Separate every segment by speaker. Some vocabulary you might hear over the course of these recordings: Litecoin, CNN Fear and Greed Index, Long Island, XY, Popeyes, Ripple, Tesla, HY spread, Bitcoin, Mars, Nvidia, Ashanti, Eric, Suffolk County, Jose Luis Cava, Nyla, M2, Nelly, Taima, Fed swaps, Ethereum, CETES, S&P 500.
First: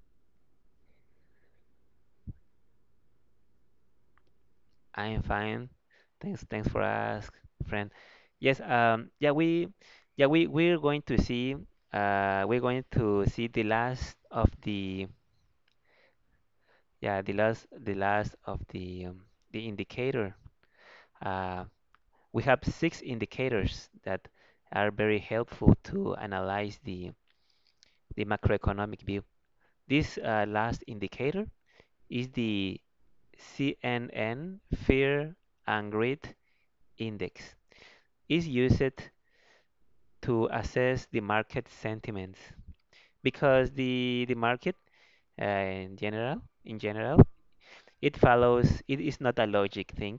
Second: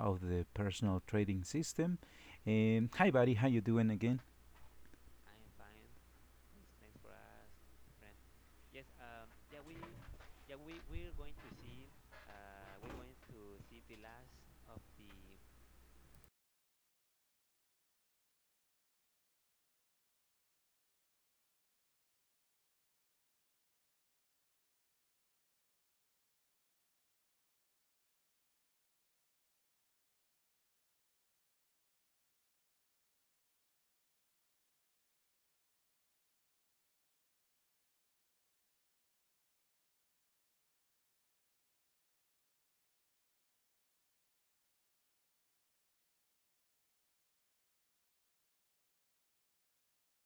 Speaker 1: of the personal trading system. Hi, buddy. How you doing again?
Speaker 2: I'm fine. Thanks for ask, friend. Yes, um, yeah, we, yeah, we, we're going to see, we're going to see the last of the, yeah, the last, the indicator. Uh, we have six indicators that are very helpful to analyze the macroeconomic view. This last indicator is the CNN Fear and Greed Index. Is used to assess the market sentiments because the market, uh, in general, it follows. It is not a logic thing.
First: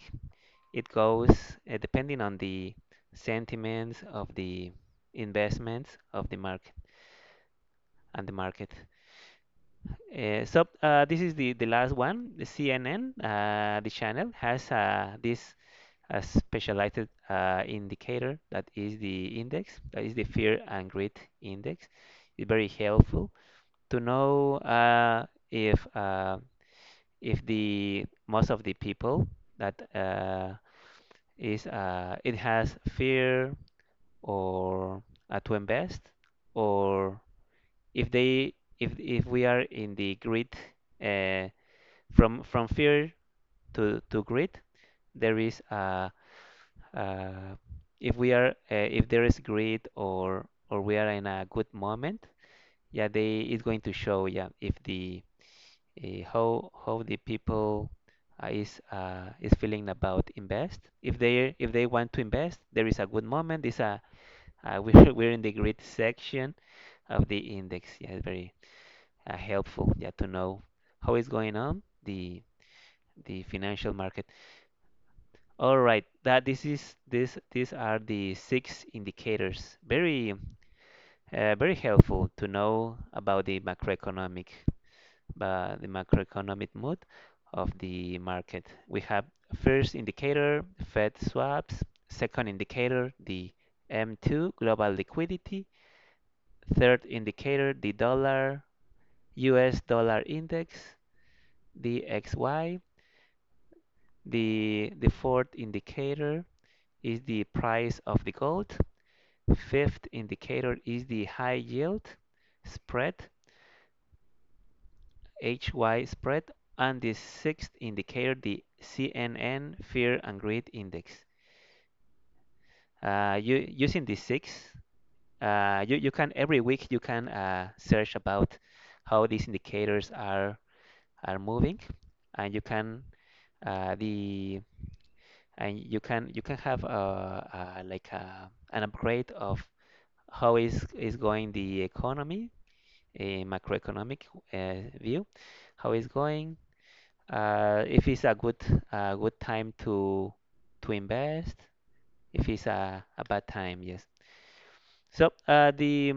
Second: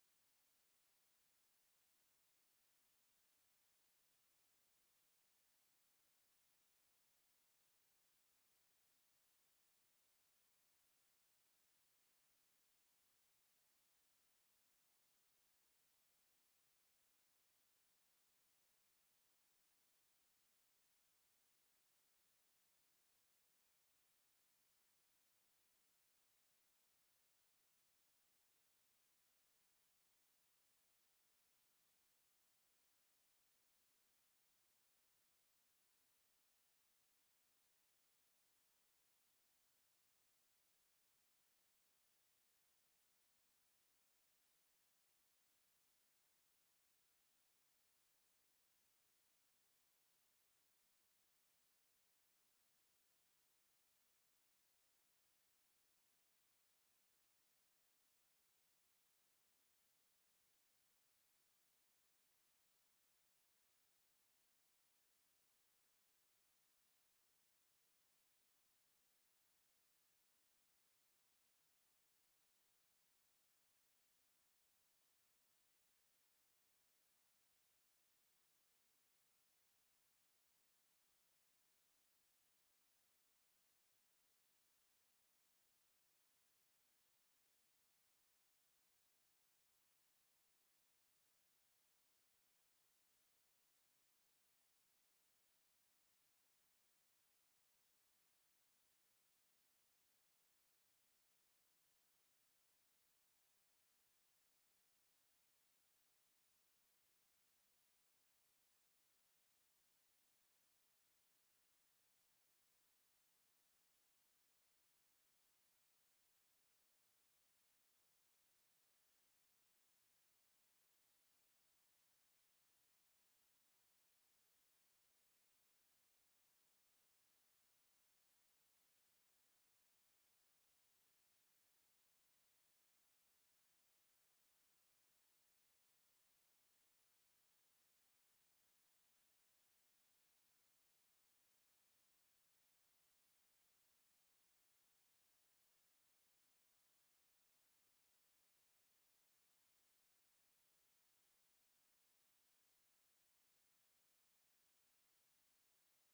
Speaker 2: It goes, depending on the sentiments of the investments of the market and the market. This is the last one. The CNN, the channel, has this a specialized indicator that is the index, that is the fear and greed index. It's very helpful to know if the most of the people that is it has fear, or to invest, or if they, if we are in the greed. Uh, from from fear to greed, there is uh, if we are, if there is greed, or we are in a good moment. Yeah, they, it's going to show, yeah, if the, eh, how the people is feeling about invest. If they, if they want to invest, there is a good moment. This we're in the grid section of the index. Yeah, it's very helpful. Yeah, to know how is going on the financial market. All right, that this is this these are the six indicators. Very very helpful to know about the macroeconomic, by the macroeconomic mood of the market. We have first indicator, Fed swaps; second indicator, the M2, global liquidity; third indicator, the dollar, US dollar index, the XY; the fourth indicator is the price of the gold; fifth indicator is the high yield spread, HY spread; and the sixth indicator, the CNN Fear and Greed Index. Using the six, you can every week you can search about how these indicators are moving, and you can uh, the you can have a like an upgrade of how is going the economy, a macroeconomic view, how is going, if it's a good time to invest, if it's a bad time, yes. So uh, the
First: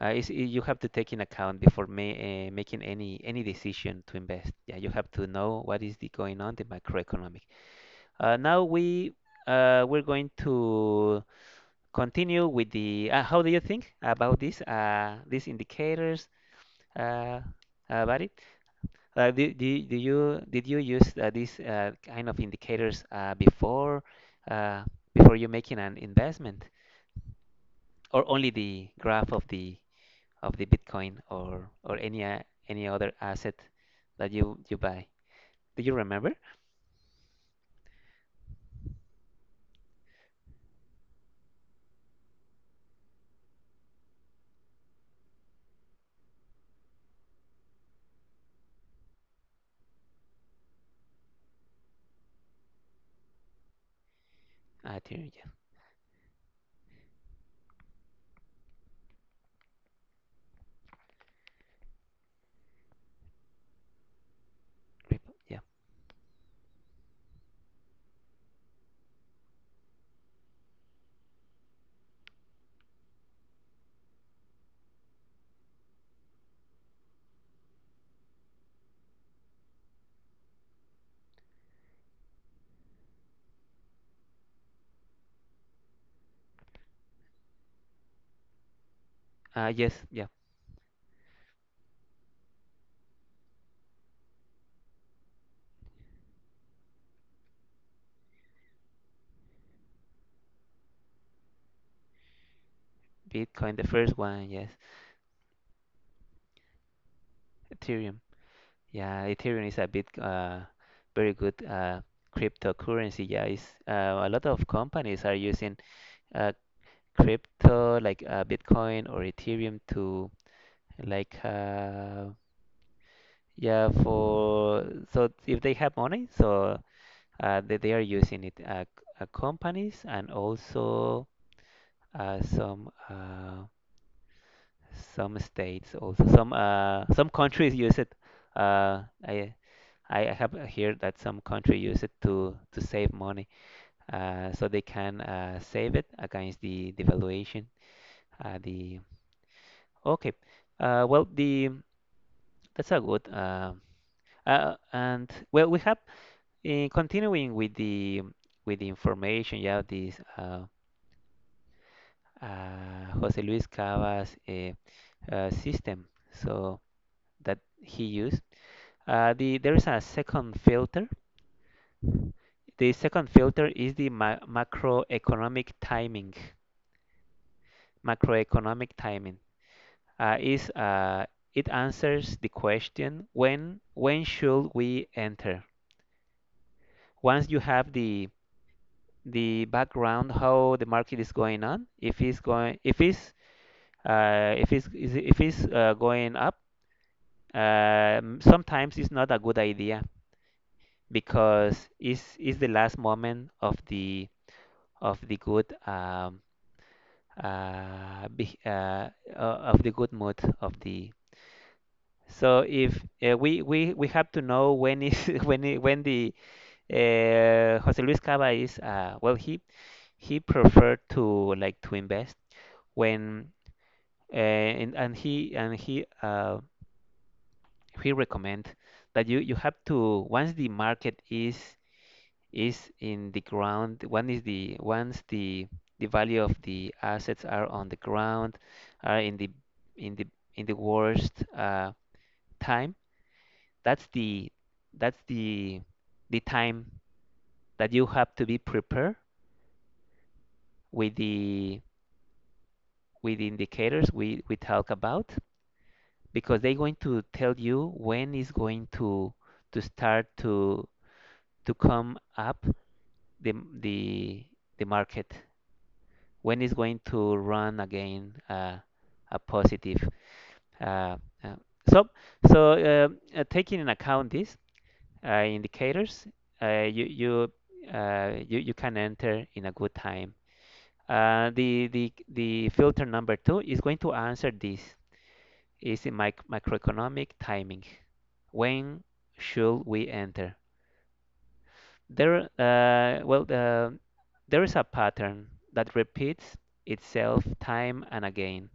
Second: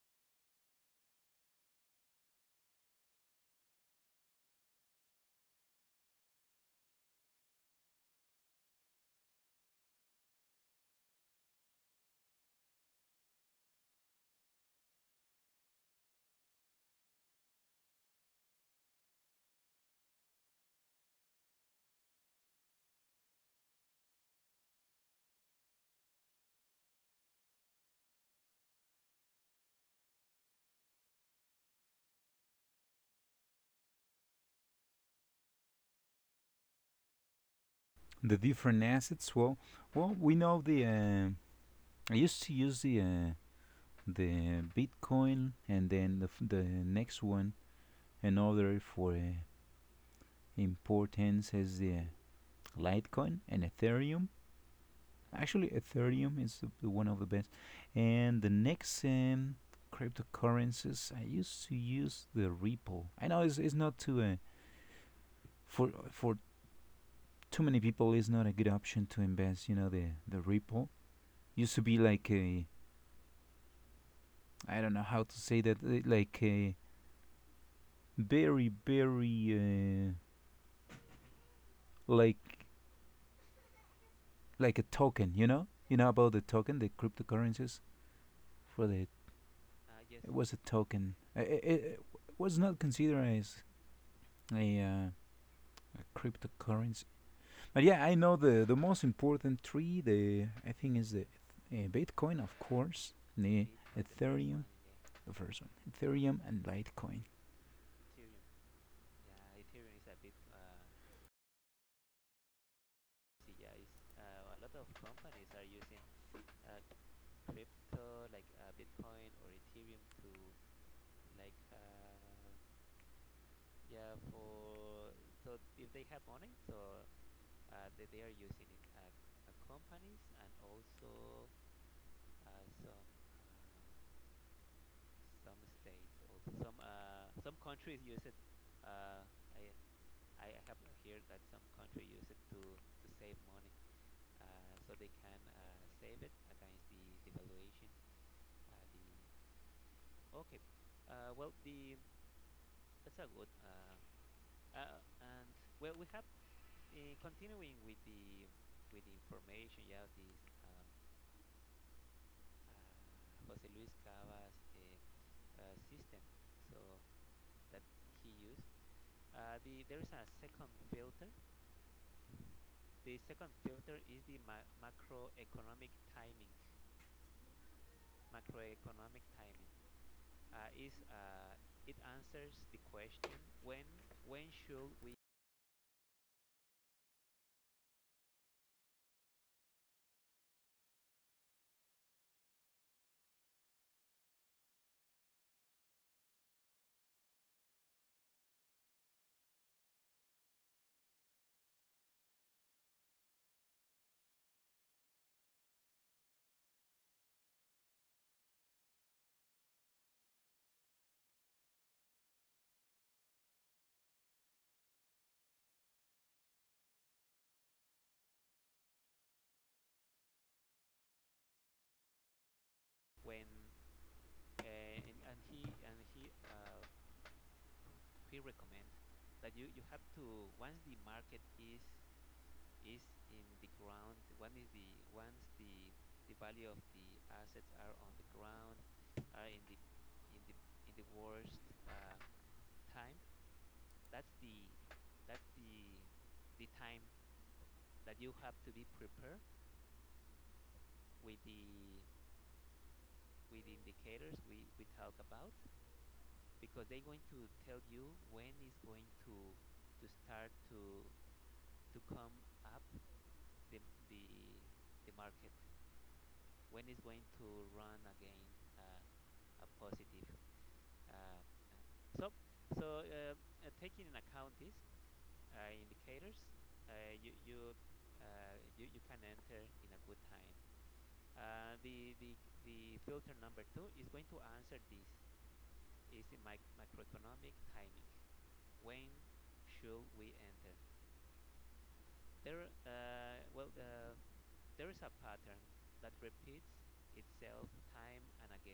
Speaker 2: you have to take in account before ma making any decision to invest. Yeah, you have to know what is the going on the macroeconomic. Now we We're going to continue with the. How do you think about this? These indicators, uh, Barry? Do you, did you use these kind of indicators uh, before you making an investment, or only the graph of the Bitcoin, or any other asset that you buy? Do you remember?
Speaker 1: The different assets. Well, we know the. I used to use the the Bitcoin and then the next one another for importance is the Litecoin and Ethereum.
Speaker 2: Ethereum, yeah.
Speaker 1: Actually, Ethereum is one of the best. And the next cryptocurrencies, I used to use the Ripple. I know it's not too
Speaker 2: Ripple, yeah.
Speaker 1: for too many people. It's not a good option to invest. You know the Ripple used to be like a, I don't know how to say that like a very very uh, like like a token. You know about the token, the cryptocurrencies for the,
Speaker 2: Yes, yeah.
Speaker 1: it was a token. It was not considered as a a cryptocurrency. But yeah, I know the most important three. The I think is the Bitcoin, of course, the
Speaker 2: Bitcoin, the first one,
Speaker 1: Ethereum,
Speaker 2: yes.
Speaker 1: the first one, Ethereum and Litecoin.
Speaker 2: Ethereum, yeah. Ethereum is a bit very good cryptocurrency. Yeah, it's, a lot of companies are using uh, crypto, like Bitcoin or Ethereum, to like yeah for, so if they have money, so they are using it, companies, and also uh, some uh, some states, also some countries use it. uh, I I have heard that some country use it to save money, so they can save it against the devaluation. The okay well, the That's a good. And well, we have, continuing with the information. Yeah, this Jose Luis Cava's system. So that he used. The there is a second filter. The second filter is the ma macroeconomic timing. Macroeconomic timing is it answers the question, when should we enter? Once you have the background, how the market is going on, if it's going, if uh, if it's, if it's going up, sometimes it's not a good idea because it's the last moment of the of the of the good mood of the. So if, we we have to know when is when the Jose Luis Cava is, well, he preferred to like to invest when. Eh, and he He recommend that you have to once the market is in the ground. One is the, once the value of the assets are on the ground, are in the in the in the worst time, that's the that's the time that you have to be prepared with the with the indicators we talk about, because they're going to tell you when is going to start to come up the the the market, when is going to run again, a positive. Uh, uh, so Taking in account these indicators, uh, you you you you can enter in a good time. The filter number two is going to answer this, is in macroeconomic timing. When should we enter? There, uh, well, the, there is a pattern that repeats itself time and again.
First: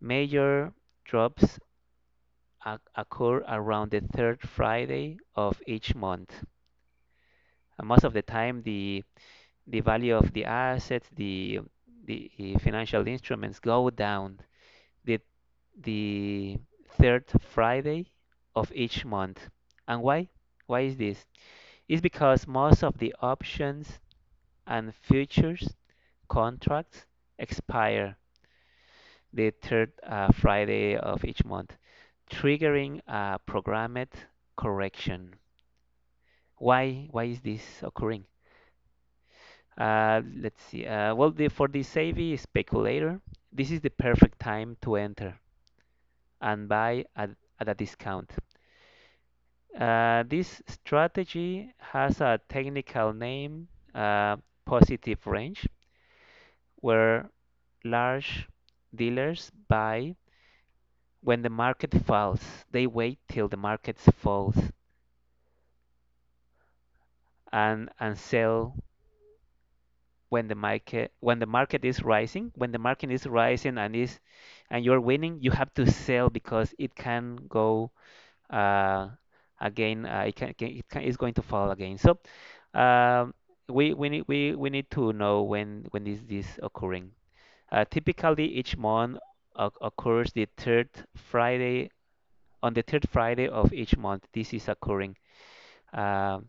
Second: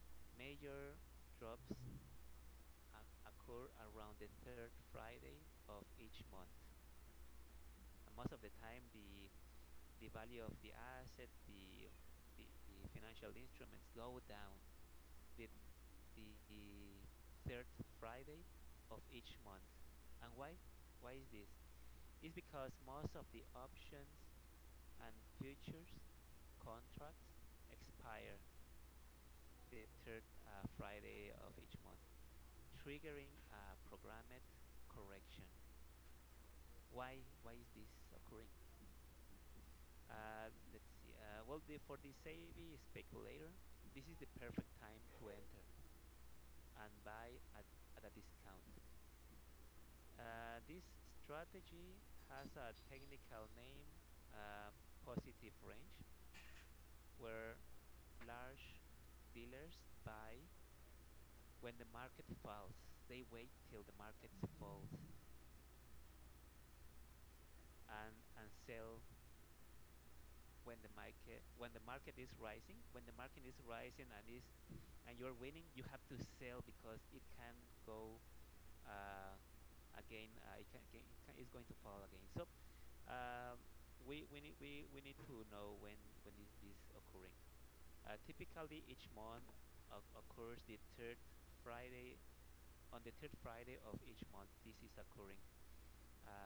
Speaker 2: Major drops occur around the third Friday of each month. And most of the time, the value of the assets, the financial instruments go down. The the third Friday of each month. And why? Why is this? It's because most of the options and futures contracts expire the third Friday of each month, triggering a programmed correction. Why? Why is this occurring? Let's see. For the savvy speculator, this is the perfect time to enter and buy at a discount. This strategy has a technical name, uh, positive range, where large dealers buy when the market falls. They wait till the market falls and sell when the market, when the market is rising. When the market is rising and is and you're winning, you have to sell because it can go uh, again. It can, it's going to fall again. So, um, we need to know when is this occurring. Typically, each month occurs the third Friday on the third Friday of each month. This is occurring, um,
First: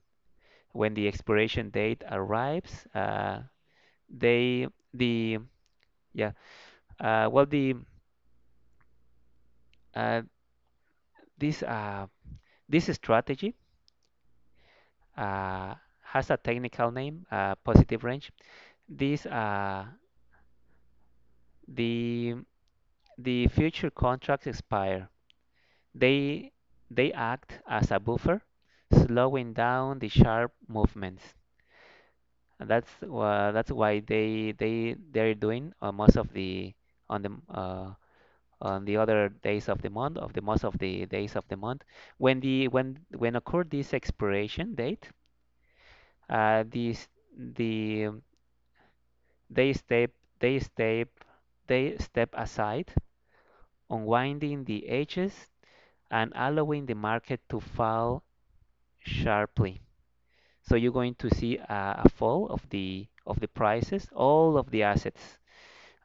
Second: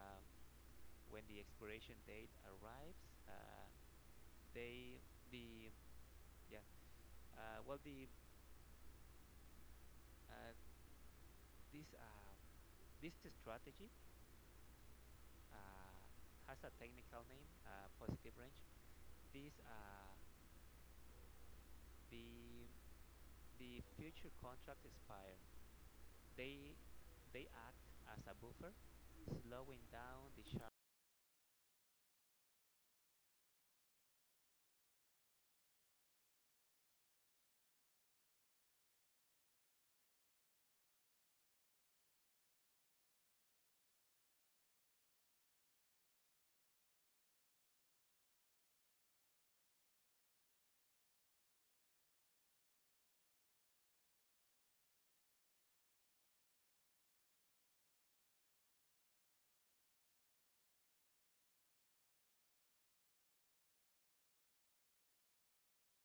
Speaker 2: when the expiration date arrives. They the yeah well the uh, this this strategy uh, has a technical name, positive range. These the the future contracts expire. They they act as a buffer, slowing down the sharp movements. And that's why they they're doing on most of the on the on the other days of the month, of the most of the days of the month. When the when occurred this expiration date, these the they step, they step, they step aside, unwinding the edges and allowing the market to fall sharply. So you're going to see a fall of the prices, all of the assets,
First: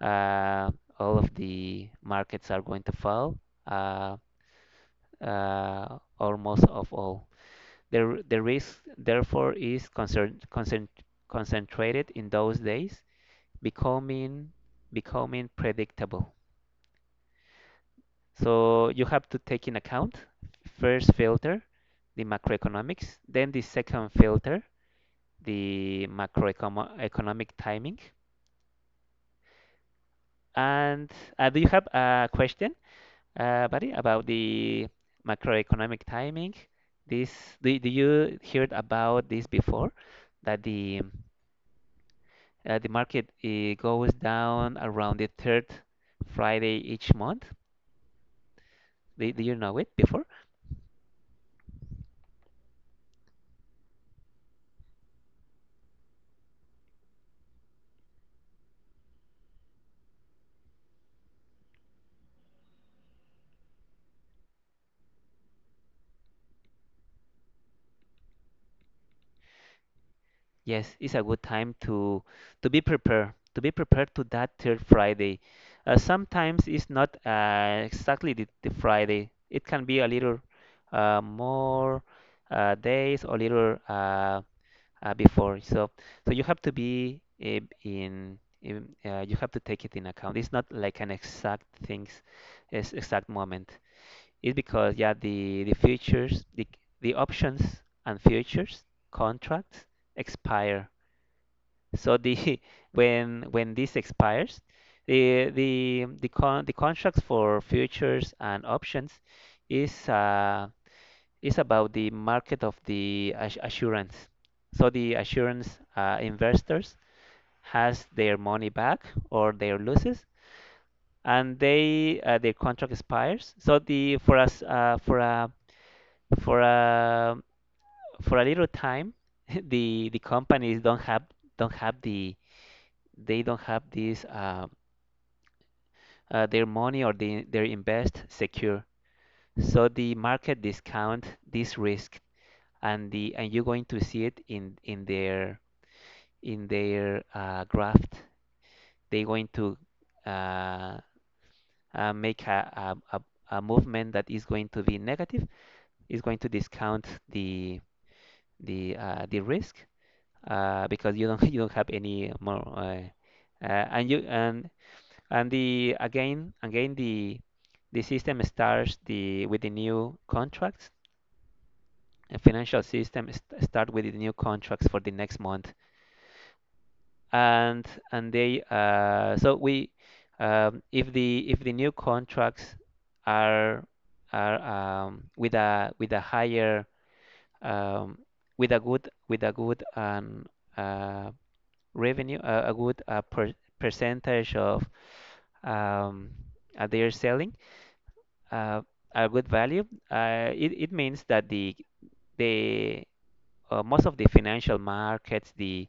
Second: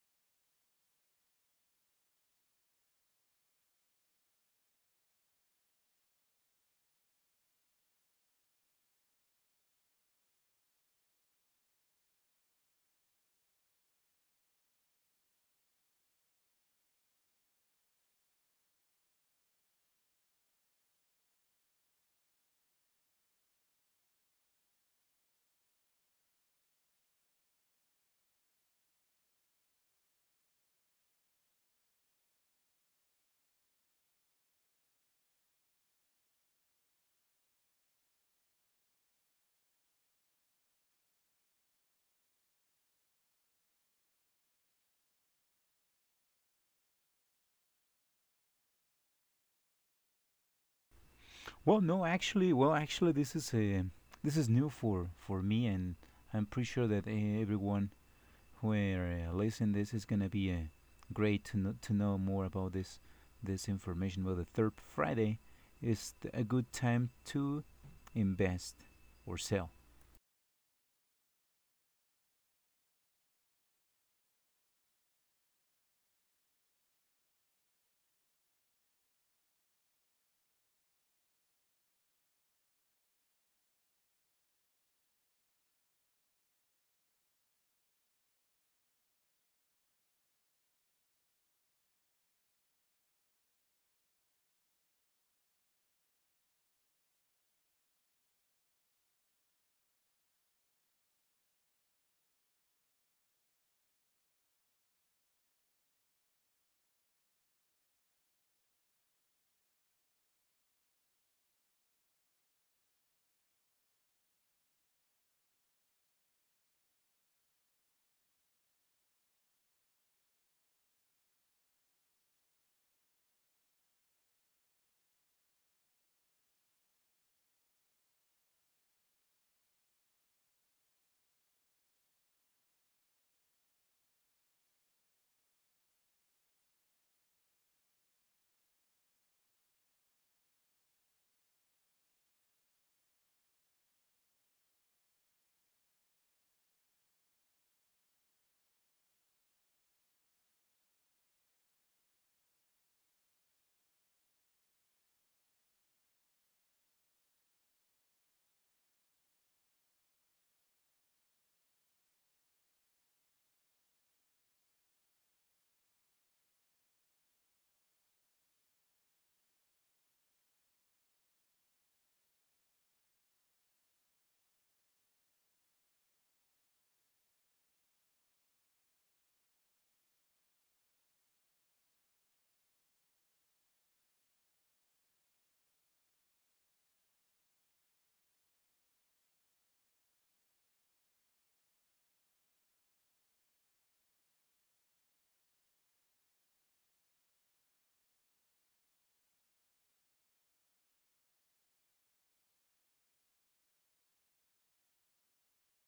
Speaker 2: uh, all of the markets are going to fall, uh, almost of all. The risk, therefore, is concentrated in those days, becoming becoming predictable. So you have to take in account first filter, the macroeconomics, then the second filter, the macroeconomic timing. And do you have a question, buddy, about the macroeconomic timing? This, do you heard about this before? That the market goes down around the third Friday each month. Do you know it before?
Speaker 1: Well, no, actually, well, actually, this is new for me, and I'm pretty sure that everyone who are listening this is gonna be great to know more about this this information. Well, the third Friday is a good time to invest or sell.
Speaker 2: Yes, it's a good time to be prepared, to be prepared to that third Friday. Sometimes it's not exactly the Friday. It can be a little more days, or little before. So, so you have to be in you have to take it in account. It's not like an exact things, exact moment. It's because, yeah, the futures, the options and futures contracts expire. So the when this expires, the con the contracts for futures and options is uh is about the market of the assurance. So the assurance investors has their money back or their losses, and they their contract expires. So the for us, for a for a little time, the companies don't have, don't have the, they don't have this. Their money, or the, their invest secure. So the market discount this risk, and the and you're going to see it in their graph. They're going to uh, make a movement that is going to be negative. Is going to discount the risk, because you don't you don't have any more. Uh, and you and and the again, the system starts the with the new contracts, and financial system start with the new contracts for the next month. And and they, so we, if the new contracts are are with a higher, um, with a good, uh, revenue, a good, percentage of, um, their selling, uh, a good value. It means that the most of the financial markets,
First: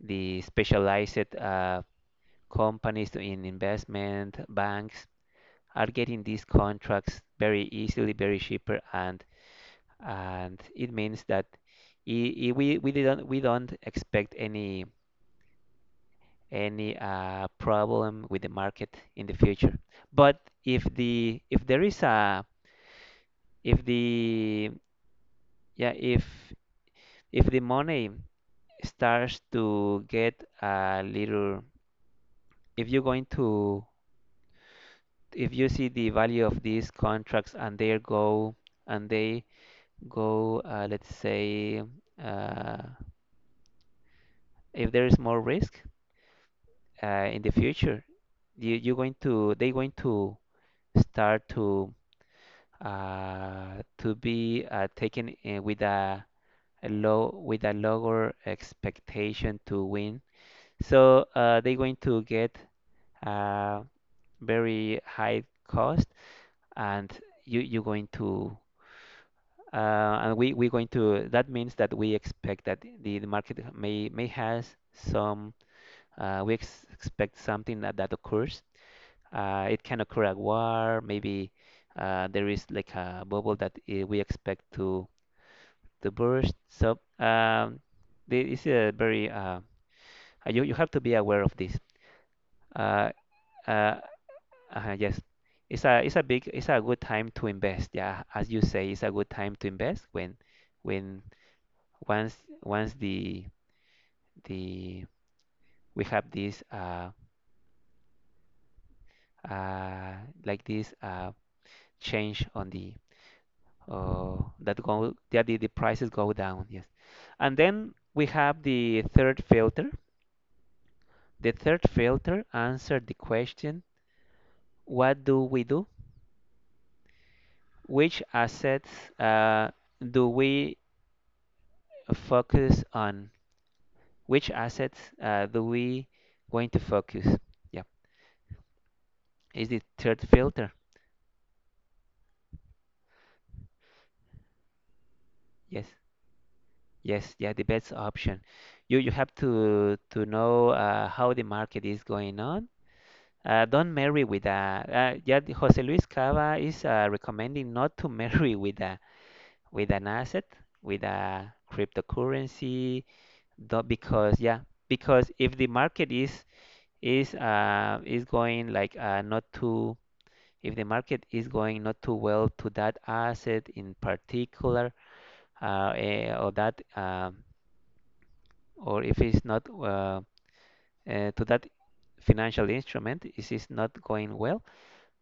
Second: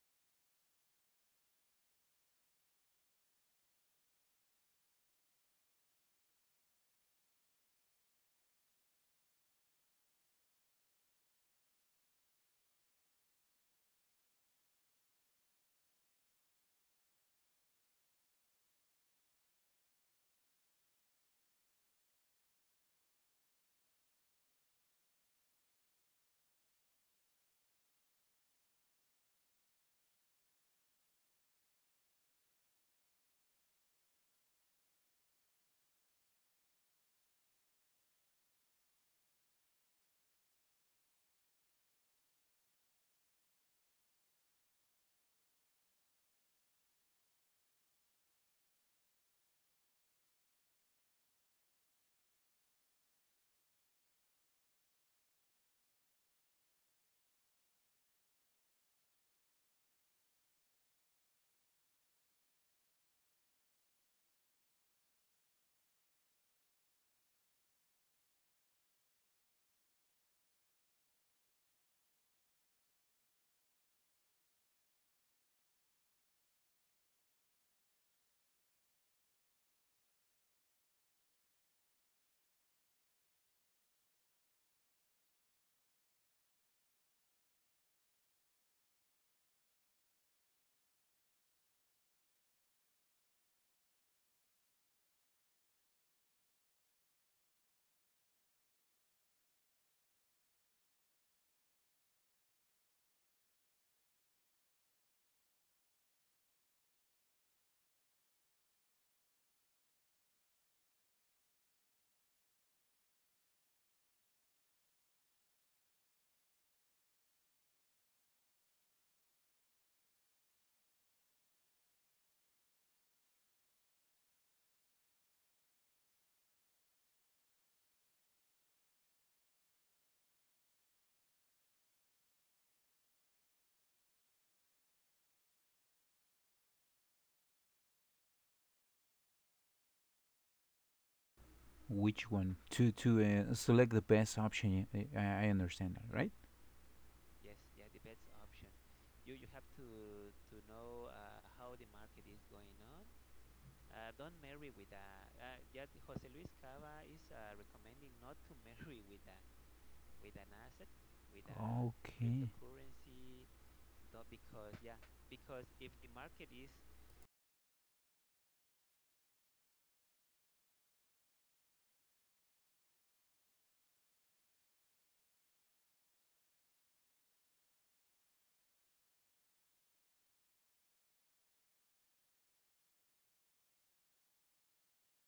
Speaker 2: the specialized, companies in investment banks are getting these contracts very easily, very cheaper, and it means that I we don't expect any problem with the market in the future. But if the yeah, if the money starts to get a little, if you're going to, if you see the value of these contracts and they go, let's say, uh, if there is more risk, in the future, they're going to start to, to be, taken, with a low with a lower expectation to win. So, they're going to get, uh, very high cost. And you're going to, and we're going to, that means that we expect that the market may has some, we ex expect something that, occurs. It can occur a war maybe. There is like a bubble that, we expect to burst. So, this is a very, you have to be aware of this. uh, uh, yes, it's a good time to invest. Yeah, as you say, it's a good time to invest when, when once once the we have this, uh like this, change on the, that go that the prices go down. Yes, and then we have the third filter. The third filter answered the question: what do we do? Which assets, uh do we focus on? Which assets, do we going to focus? Yeah, is the third filter.
Speaker 1: Which one? To to select the best option. I
Speaker 2: Yes,
Speaker 1: understand that, right?
Speaker 2: yes, yeah, the best option. You have to know, how the market is going on. Don't marry with a, yeah, the Jose Luis Cava is, recommending not to marry with a, with an asset with a
Speaker 1: Okay.
Speaker 2: cryptocurrency. Do Because, yeah, because if the market is, is going like, not too if the market is going not too well to that asset in particular, or that, or if it's not, to that financial instrument, if it's not going well,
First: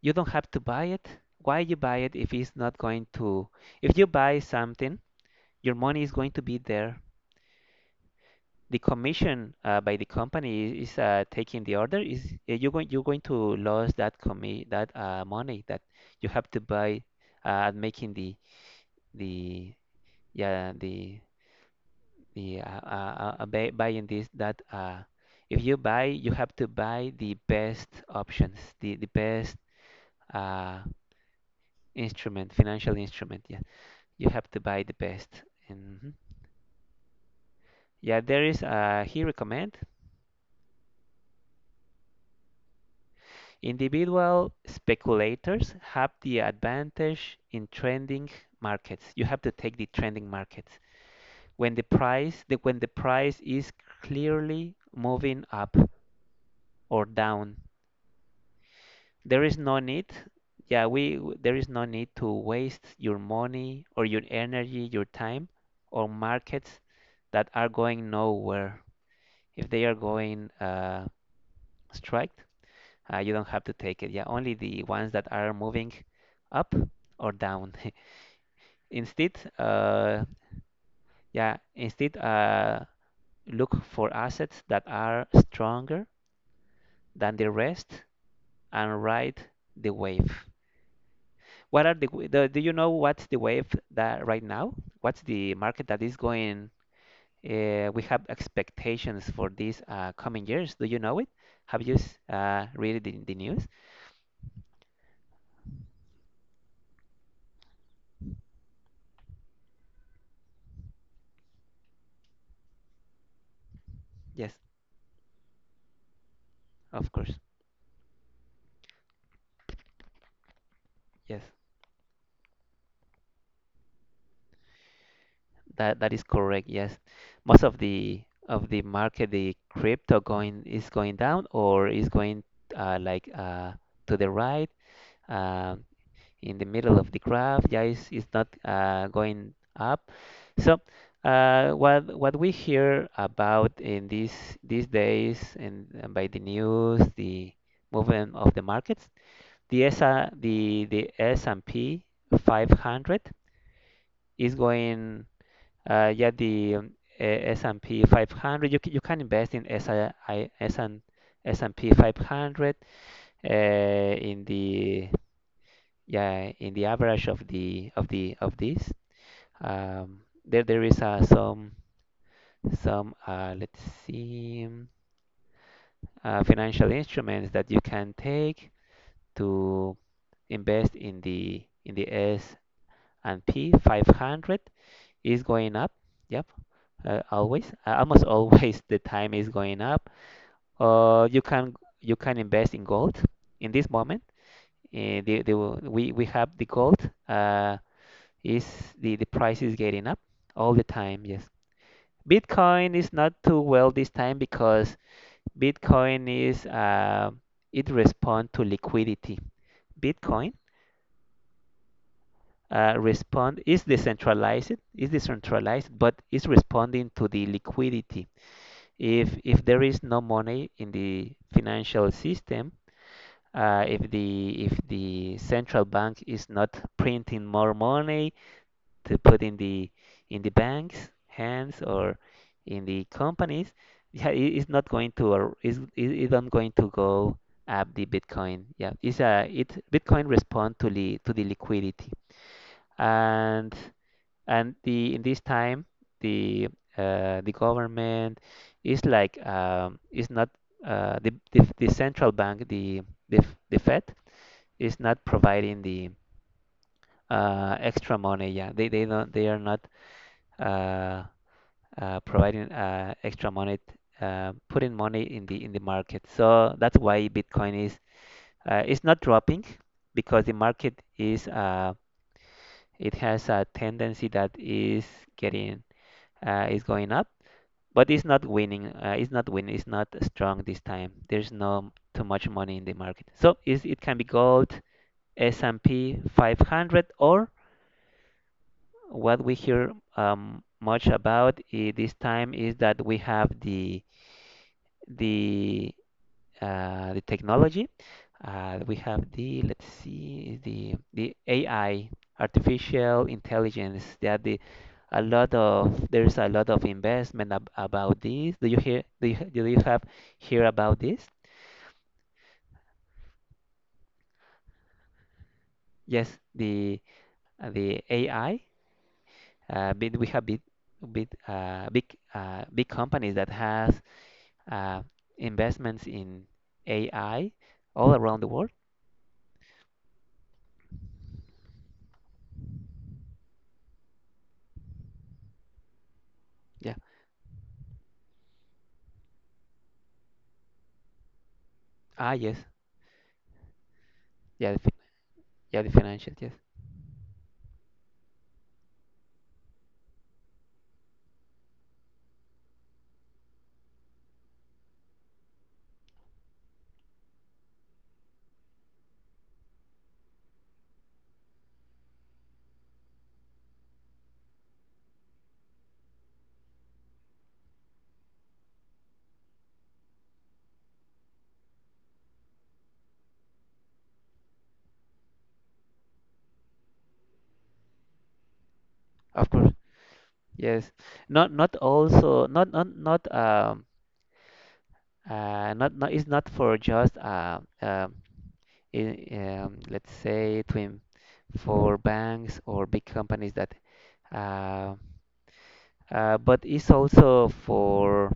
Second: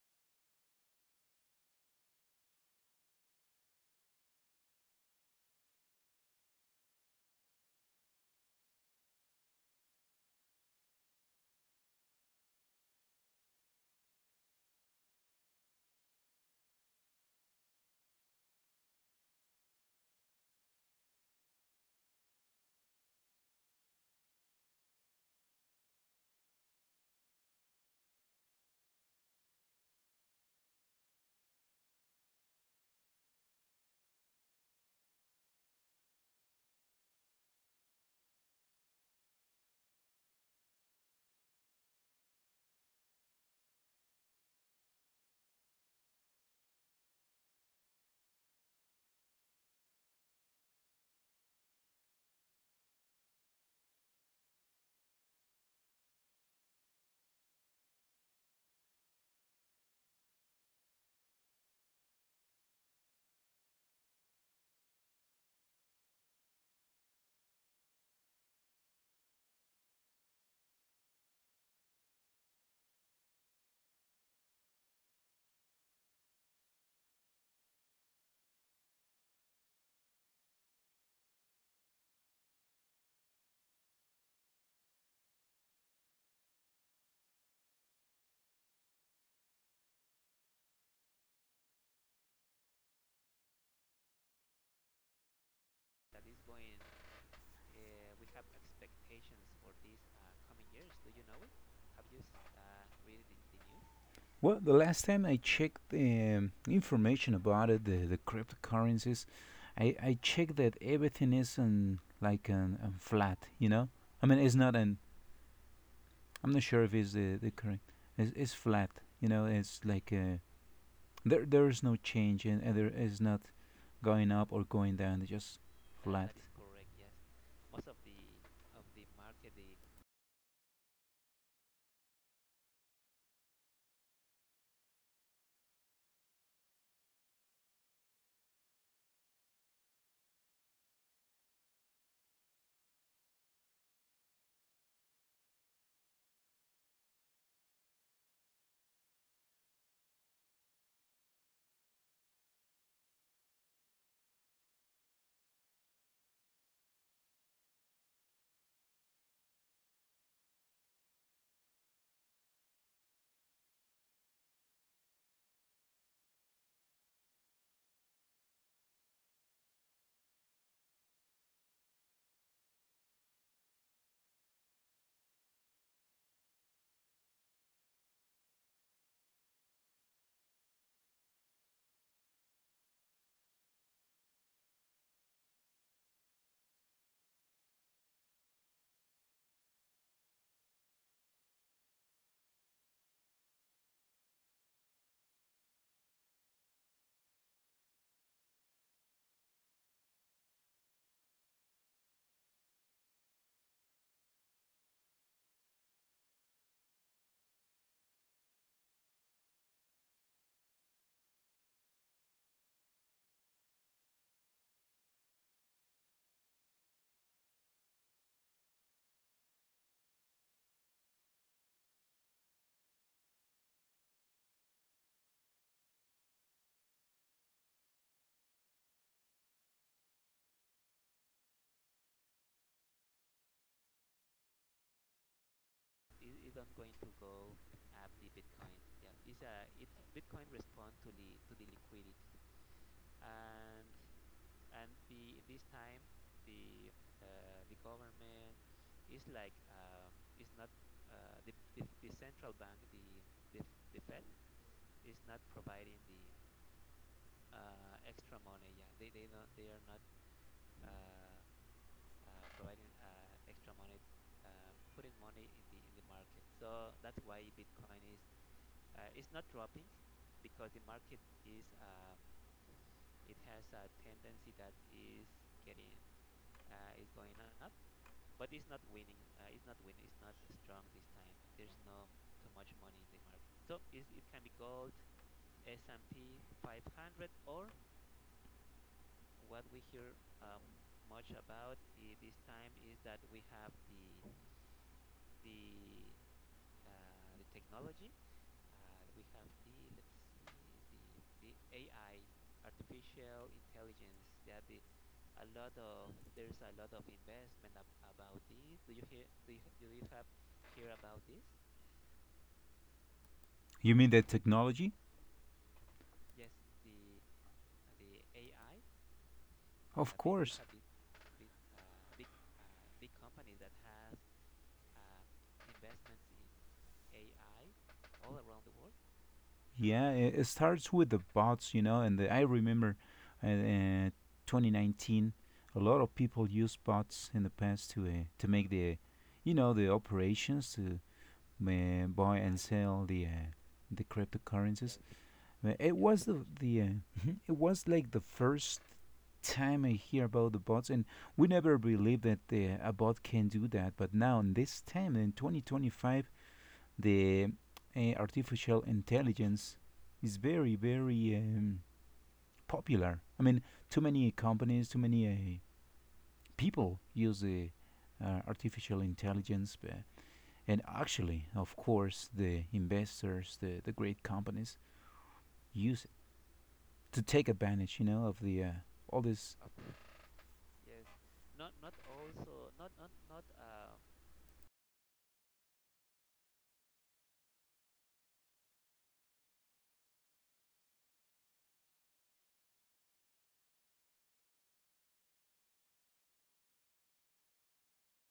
Speaker 2: you don't have to buy it. Why you buy it if it's not going to? If you buy something, your money is going to be there. The commission, by the company is, taking the order. Is, you're going to lose that commi that money that you have to buy, making the, the yeah, the buying this that, if you buy, you have to buy the best options, the best, uh, instrument, financial instrument. Yeah, you have to buy the best. Mhm. Yeah, there is. He recommend individual speculators have the advantage in trending markets. You have to take the trending markets when when the price is clearly moving up or down. There is no need. Yeah, there is no need to waste your money or your energy, your time on markets that are going nowhere. If they are going, strike, you don't have to take it. Yeah, only the ones that are moving up or down. Instead, yeah, instead look for assets that are stronger than the rest and ride the wave. What are the, w- the Do you know what's the wave that right now? What's the market that is going? We have expectations for these, coming years. Do you know it? Have you, read the news?
Speaker 1: Well, the last time I checked information about it, the cryptocurrencies, I checked that everything is on like an flat, you know. I mean,
Speaker 2: Yes,
Speaker 1: it's not an. I'm not sure if
Speaker 2: of
Speaker 1: it's
Speaker 2: course.
Speaker 1: the correct. It's flat, you know. It's like there
Speaker 2: Yes,
Speaker 1: there is no change and there is not going up or going down. It's just
Speaker 2: that is
Speaker 1: flat.
Speaker 2: correct. Yes, most of the market, the crypto going is going down or is going, like, to the right. Um in the middle of the graph. Yeah, it's not, going up. So, what we hear about in these days, and by the news, the movement of the markets, the S and P 500 is going. Yeah, the, S and P 500. You can invest in S and P 500, in the, yeah, in the average of the of this, um, there is, some, let's see, financial instruments that you can take to invest in the S and P 500 is going up. Yep, always, almost always the time is going up. uh, you can you can invest in gold in this moment. uh, the, the, we have the gold, is the price is getting up all the time, yes. Bitcoin is not too well this time because Bitcoin is, it respond to liquidity. Bitcoin, respond is decentralized, but it's responding to the liquidity. If there is no money in the financial system, if the central bank is not printing more money, to put in the banks hands or in the companies, yeah, it's not going to, or is it not going to go up the Bitcoin. Yeah, it's a it Bitcoin respond to the liquidity. And and the in this time the the government is like, is not, the central bank, the Fed is not providing the, extra money. Yeah, they are not, uh, providing, extra money, putting money in the market. So that's why Bitcoin is, it's not dropping because the market is, it has a tendency that is getting, is going up, but it's not winning. It's not winning. It's not strong this time. There's no too much money in the market. So is it can be gold, S&P 500, or what we hear, much about this time is that we have the the technology. We have the let's see the AI, artificial intelligence. That the a lot of there's a lot of investment ab about this. Do you hear? Do you have hear about this?
Speaker 1: You mean the technology?
Speaker 2: Yes, the the AI.
Speaker 1: Of
Speaker 2: We have
Speaker 1: course.
Speaker 2: big uh, big big companies that has, uh, investments in AI all around the world.
Speaker 1: Yeah, it starts with the bots, you know, and I remember uh, uh, 2019, a lot of people used
Speaker 2: Yeah.
Speaker 1: bots in the past to make the, you know, the operations to
Speaker 2: Ah,
Speaker 1: buy
Speaker 2: yes.
Speaker 1: and sell the
Speaker 2: Yeah,
Speaker 1: cryptocurrencies.
Speaker 2: yeah, the
Speaker 1: It was
Speaker 2: financial, yes.
Speaker 1: the it was like the first time I hear about the bots, and we never believed that a bot can do that. But now, in this time in 2025, the artificial intelligence is very very popular. I mean, too many companies, too many people use the artificial intelligence, and actually, of course, the investors, the great companies use it to take advantage, you know, of the all
Speaker 2: Of
Speaker 1: this,
Speaker 2: course. Yes. Not also not not it's not for just, in, let's say twin for banks or big companies that, uh, but it's also for,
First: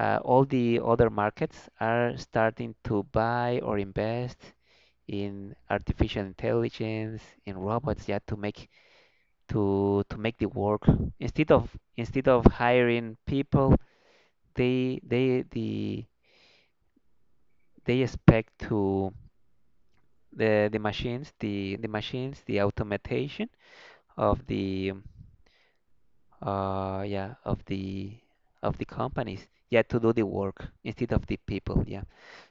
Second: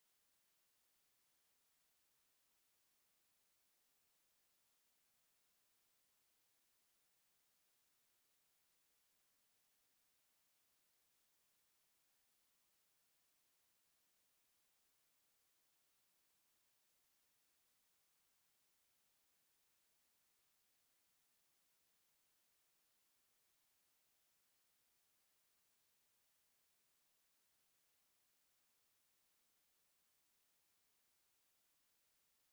Speaker 2: all the other markets are starting to buy or invest in artificial intelligence, in robots, yeah, to make, to make the work instead of, hiring people. they they the they expect to, the machines the automation of the, yeah, of the companies, yeah, to do the work instead of the people. Yeah,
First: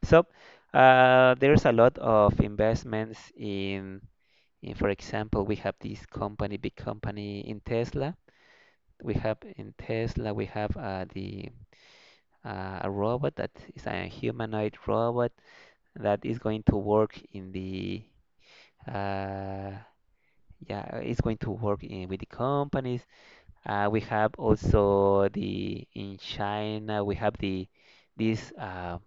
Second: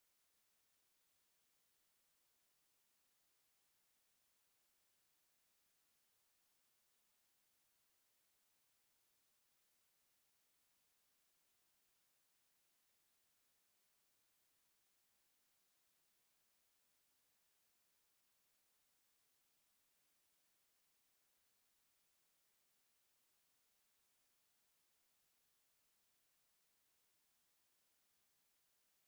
Speaker 2: so, there's a lot of investments in, for example, we have this company, big company in Tesla. We have in Tesla we have the a robot that is a humanoid robot that is going to work in the, uh, yeah, it's going to work in with the companies. We have also the in China we have the this, uh,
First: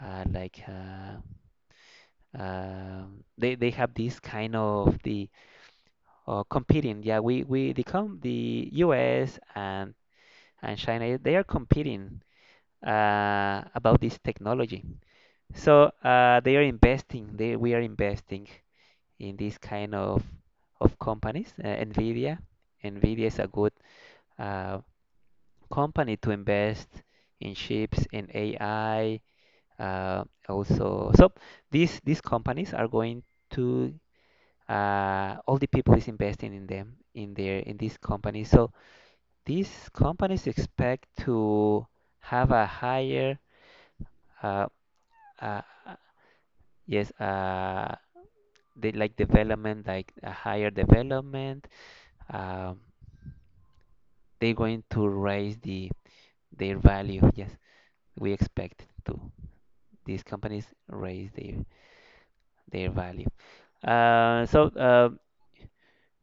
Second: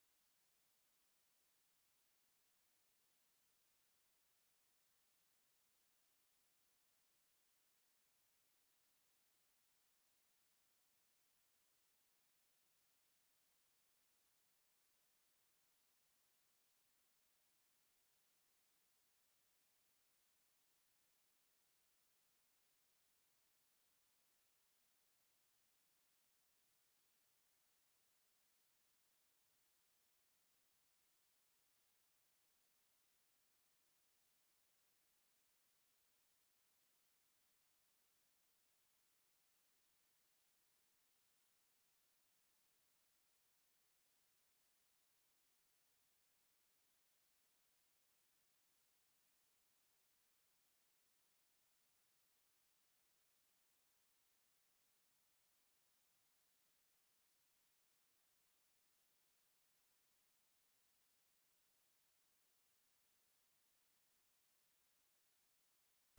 Speaker 2: uh, like, they have this kind of the competing. Yeah, we the com the U.S. And China they are competing, about this technology. So, they are investing. They We are investing in this kind of companies. Nvidia is a good, uh, company to invest in chips and AI. Uh, also, so these companies are going to, all the people is investing in them in their in these companies. So these companies expect to have a higher, uh, uh, yes, they like development, like a higher development. Um, they're going to raise their value. Yes, we expect to these companies raise their value. Uh, so uh,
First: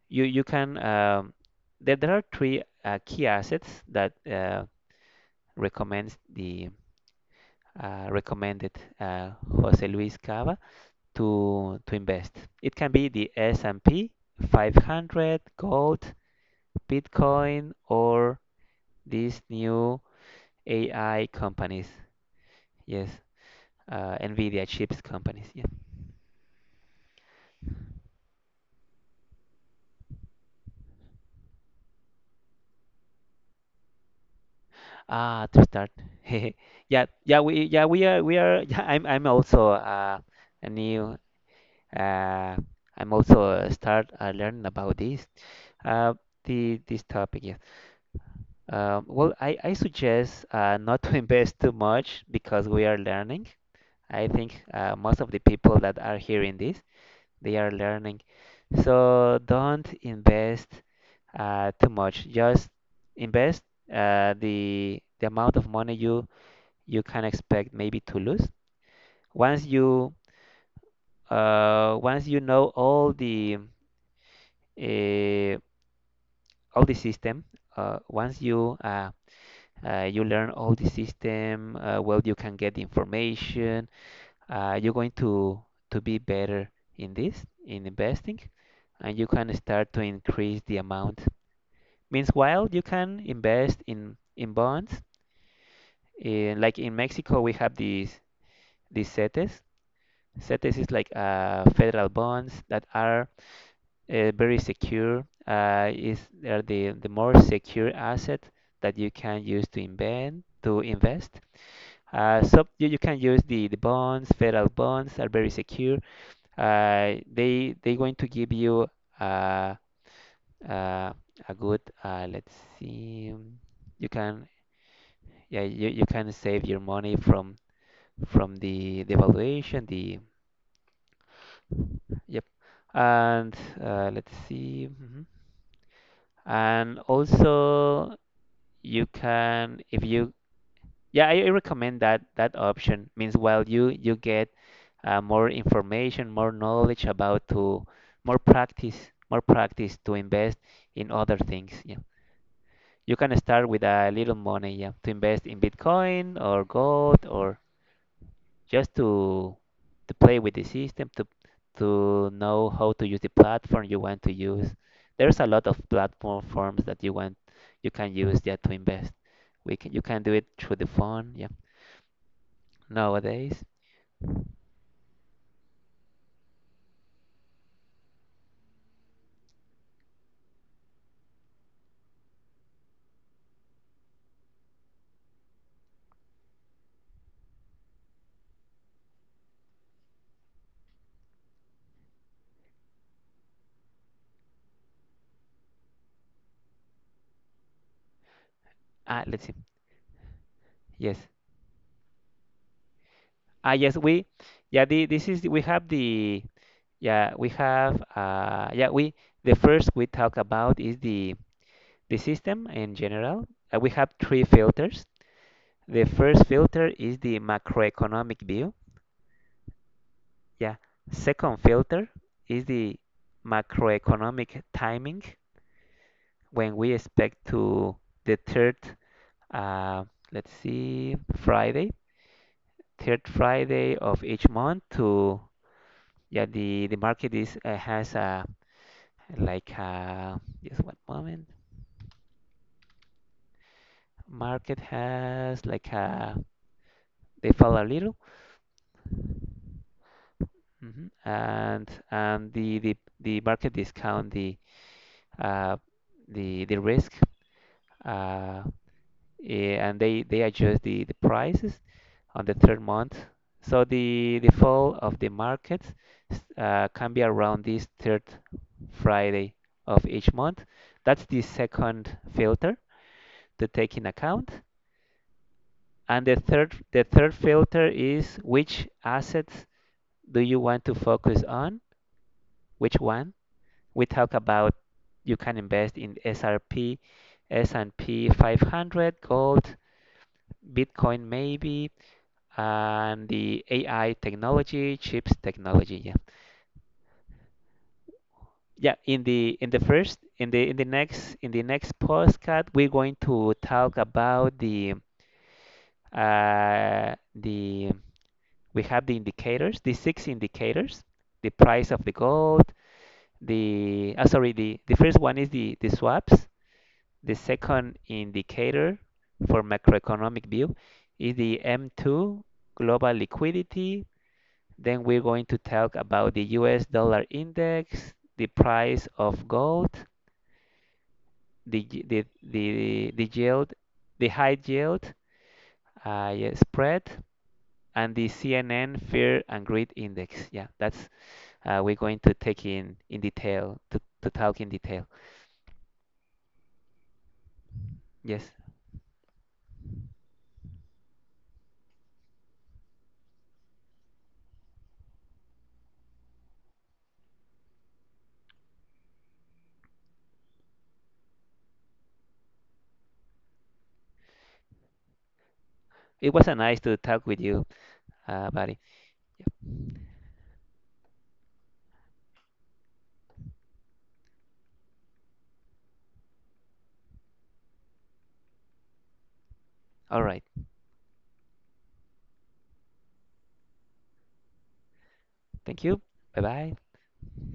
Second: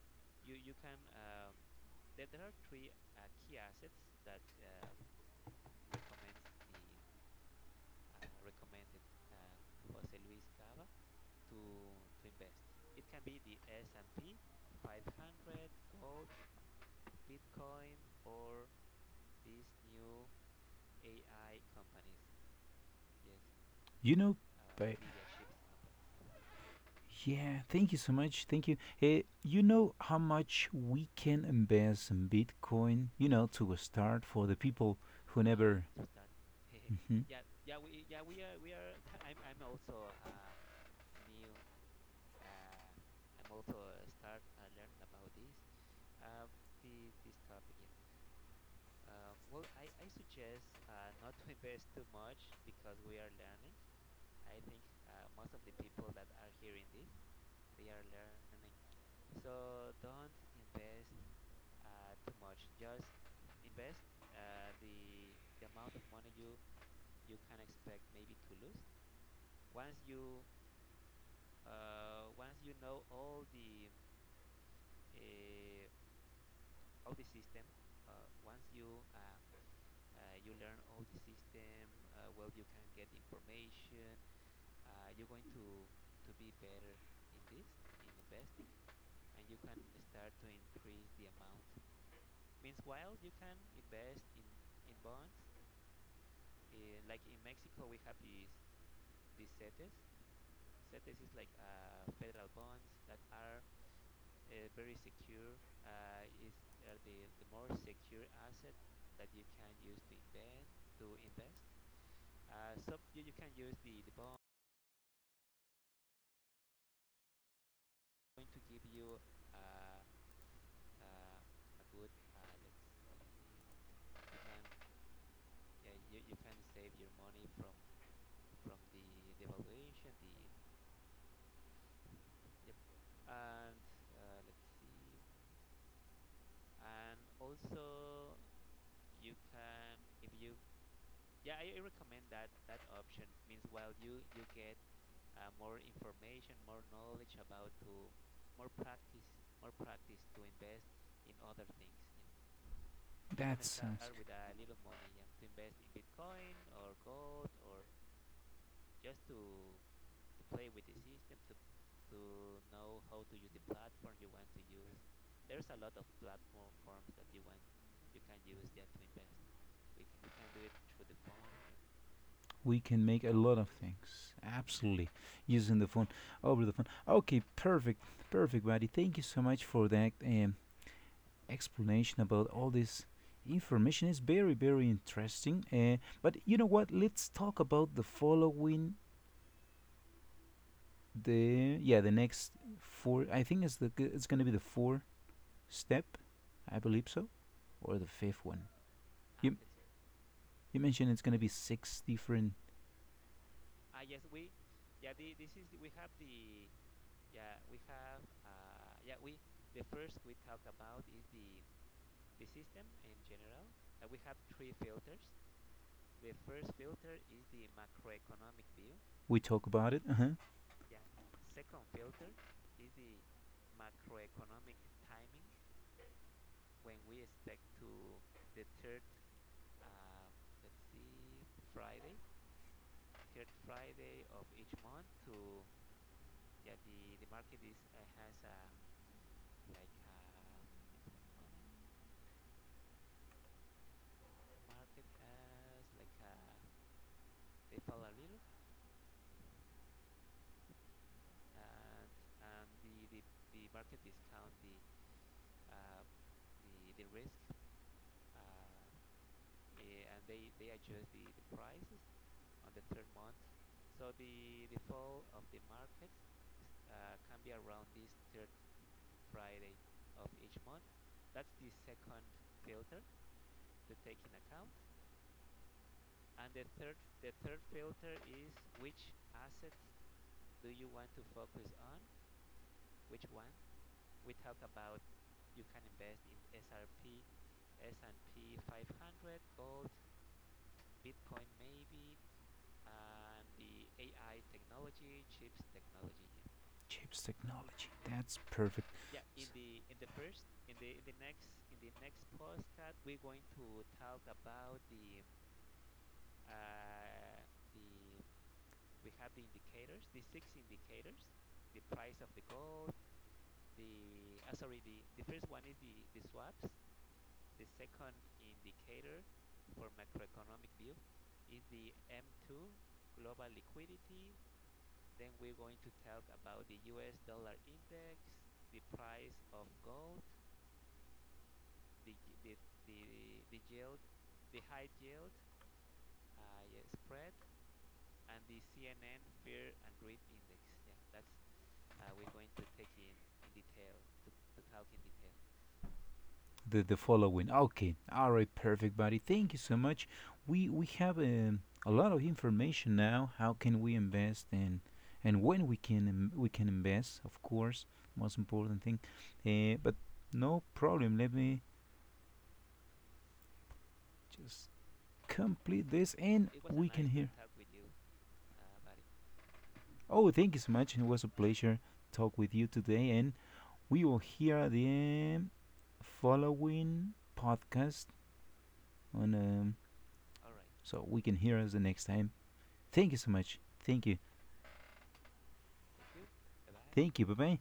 Speaker 2: you you can, there there are 3 key assets that recommends the recommended uh, Jose Luis Cava to invest. It can be the S&P 500, gold, Bitcoin, or these new AI companies. Yes,
Speaker 1: you know,
Speaker 2: Nvidia
Speaker 1: by.
Speaker 2: chips companies. Yeah.
Speaker 1: Yeah, thank you so much. Thank you. Eh, you know how much we can invest in Bitcoin, you know, to start for the people who
Speaker 2: Ah, to
Speaker 1: never.
Speaker 2: start. Yeah,
Speaker 1: Mhm. You
Speaker 2: yeah, we are. Yeah, I'm also a new. Uh, I'm also start learning about this. Uh, the this topic. Yeah. Well, I suggest not to invest too much because we are learning. I think most of the people that are hearing this, they are learning. So don't invest too much. Just invest the amount of money you you can expect maybe to lose. Once you Once you know uh, all the system, once you you learn all the system. Uh, well, you can get the information. You're going to be better in this in investing, and you can start to increase the amount. Meanwhile, you can invest in bonds. In, like in Mexico, we have these CETES. CETES is like federal bonds that are very secure. Is they are the more secure asset that you can use to invest. To invest. So you you can use the bonds. Federal bonds are very secure. They going to give you uh, uh, a good let's see. You can, yeah, you can save your money from the evaluation, the, yep. And Let's see. Mhm. And also you can, if you, yeah, I recommend that that option. Means while you get more information, more knowledge about, to more practice, more practice to invest in other things. Yeah. You can
Speaker 1: can. That.
Speaker 2: start with a little money, yeah, to invest in Bitcoin or gold, or just to play with the system, to know how to use the platform you want to use. There's a lot of platform forms that you want, you can use, yeah, to invest. We can You can do it through the phone, yeah.
Speaker 1: We can make a lot
Speaker 2: Nowadays.
Speaker 1: of things. Absolutely. Using the phone, over the phone. Okay, perfect. Perfect, buddy. Thank you so much for that. Explanation about all this information is very very interesting but you know what, let's talk about the following, the, yeah, the next four. I think it's the g- it's going to be the four step, I believe so, or the fifth one.
Speaker 2: Ah, let's see.
Speaker 1: you you mentioned
Speaker 2: Yes.
Speaker 1: it's going to be six different.
Speaker 2: Ah, yes, we yeah, the, this is we have the yeah, we have yeah, we The first we talk about is the system in general. We have 3 filters. The first filter is the macroeconomic view.
Speaker 1: We talk about it, uh-huh.
Speaker 2: Yeah. Second filter is the macroeconomic timing when we expect to the third. uh, let's see, Friday, third Friday of each month. The market is has a like a, just one moment. Market has like a, they fall a little, mhm, and the market discount the uh the risk, uh and they adjust the prices on the third month. So the fall of the markets can be around this third Friday of each month. That's the second filter to take in account. And the third filter is, which assets do you want to focus on? Which one? We talk about: you can invest in SRP, S and p 500, gold, Bitcoin maybe, and the AI technology, chips technology. Yeah,
Speaker 1: Chips technology, that's perfect.
Speaker 2: yeah. In the next, postcard, we're going to talk about the we have the indicators, the 6 indicators: the price of the gold, the, sorry, the first one is the swaps; the second indicator for macroeconomic view is the M2 global liquidity. Then we're going to talk about the US dollar index, the price of gold, the yield, the high yield, yeah, spread, and the CNN fear and greed index. Yeah, that's, we're going to take in detail, to talk in detail.
Speaker 1: The following. Okay, all right,
Speaker 2: Yes,
Speaker 1: perfect, buddy. Thank you so much. We have a lot of information now. How can we invest and when we can invest? Of course, most important thing. But no problem. Let me just complete this,
Speaker 2: it
Speaker 1: and
Speaker 2: was a nice
Speaker 1: we
Speaker 2: to
Speaker 1: can
Speaker 2: talk
Speaker 1: hear.
Speaker 2: with you, buddy. Yeah.
Speaker 1: Oh, thank you so much. It was a pleasure talk with you today, and we will hear the following podcast on
Speaker 2: All right,
Speaker 1: so we can hear us the next time. Thank you so much. Thank you.
Speaker 2: thank you. Bye bye.
Speaker 1: Thank you. Bye bye.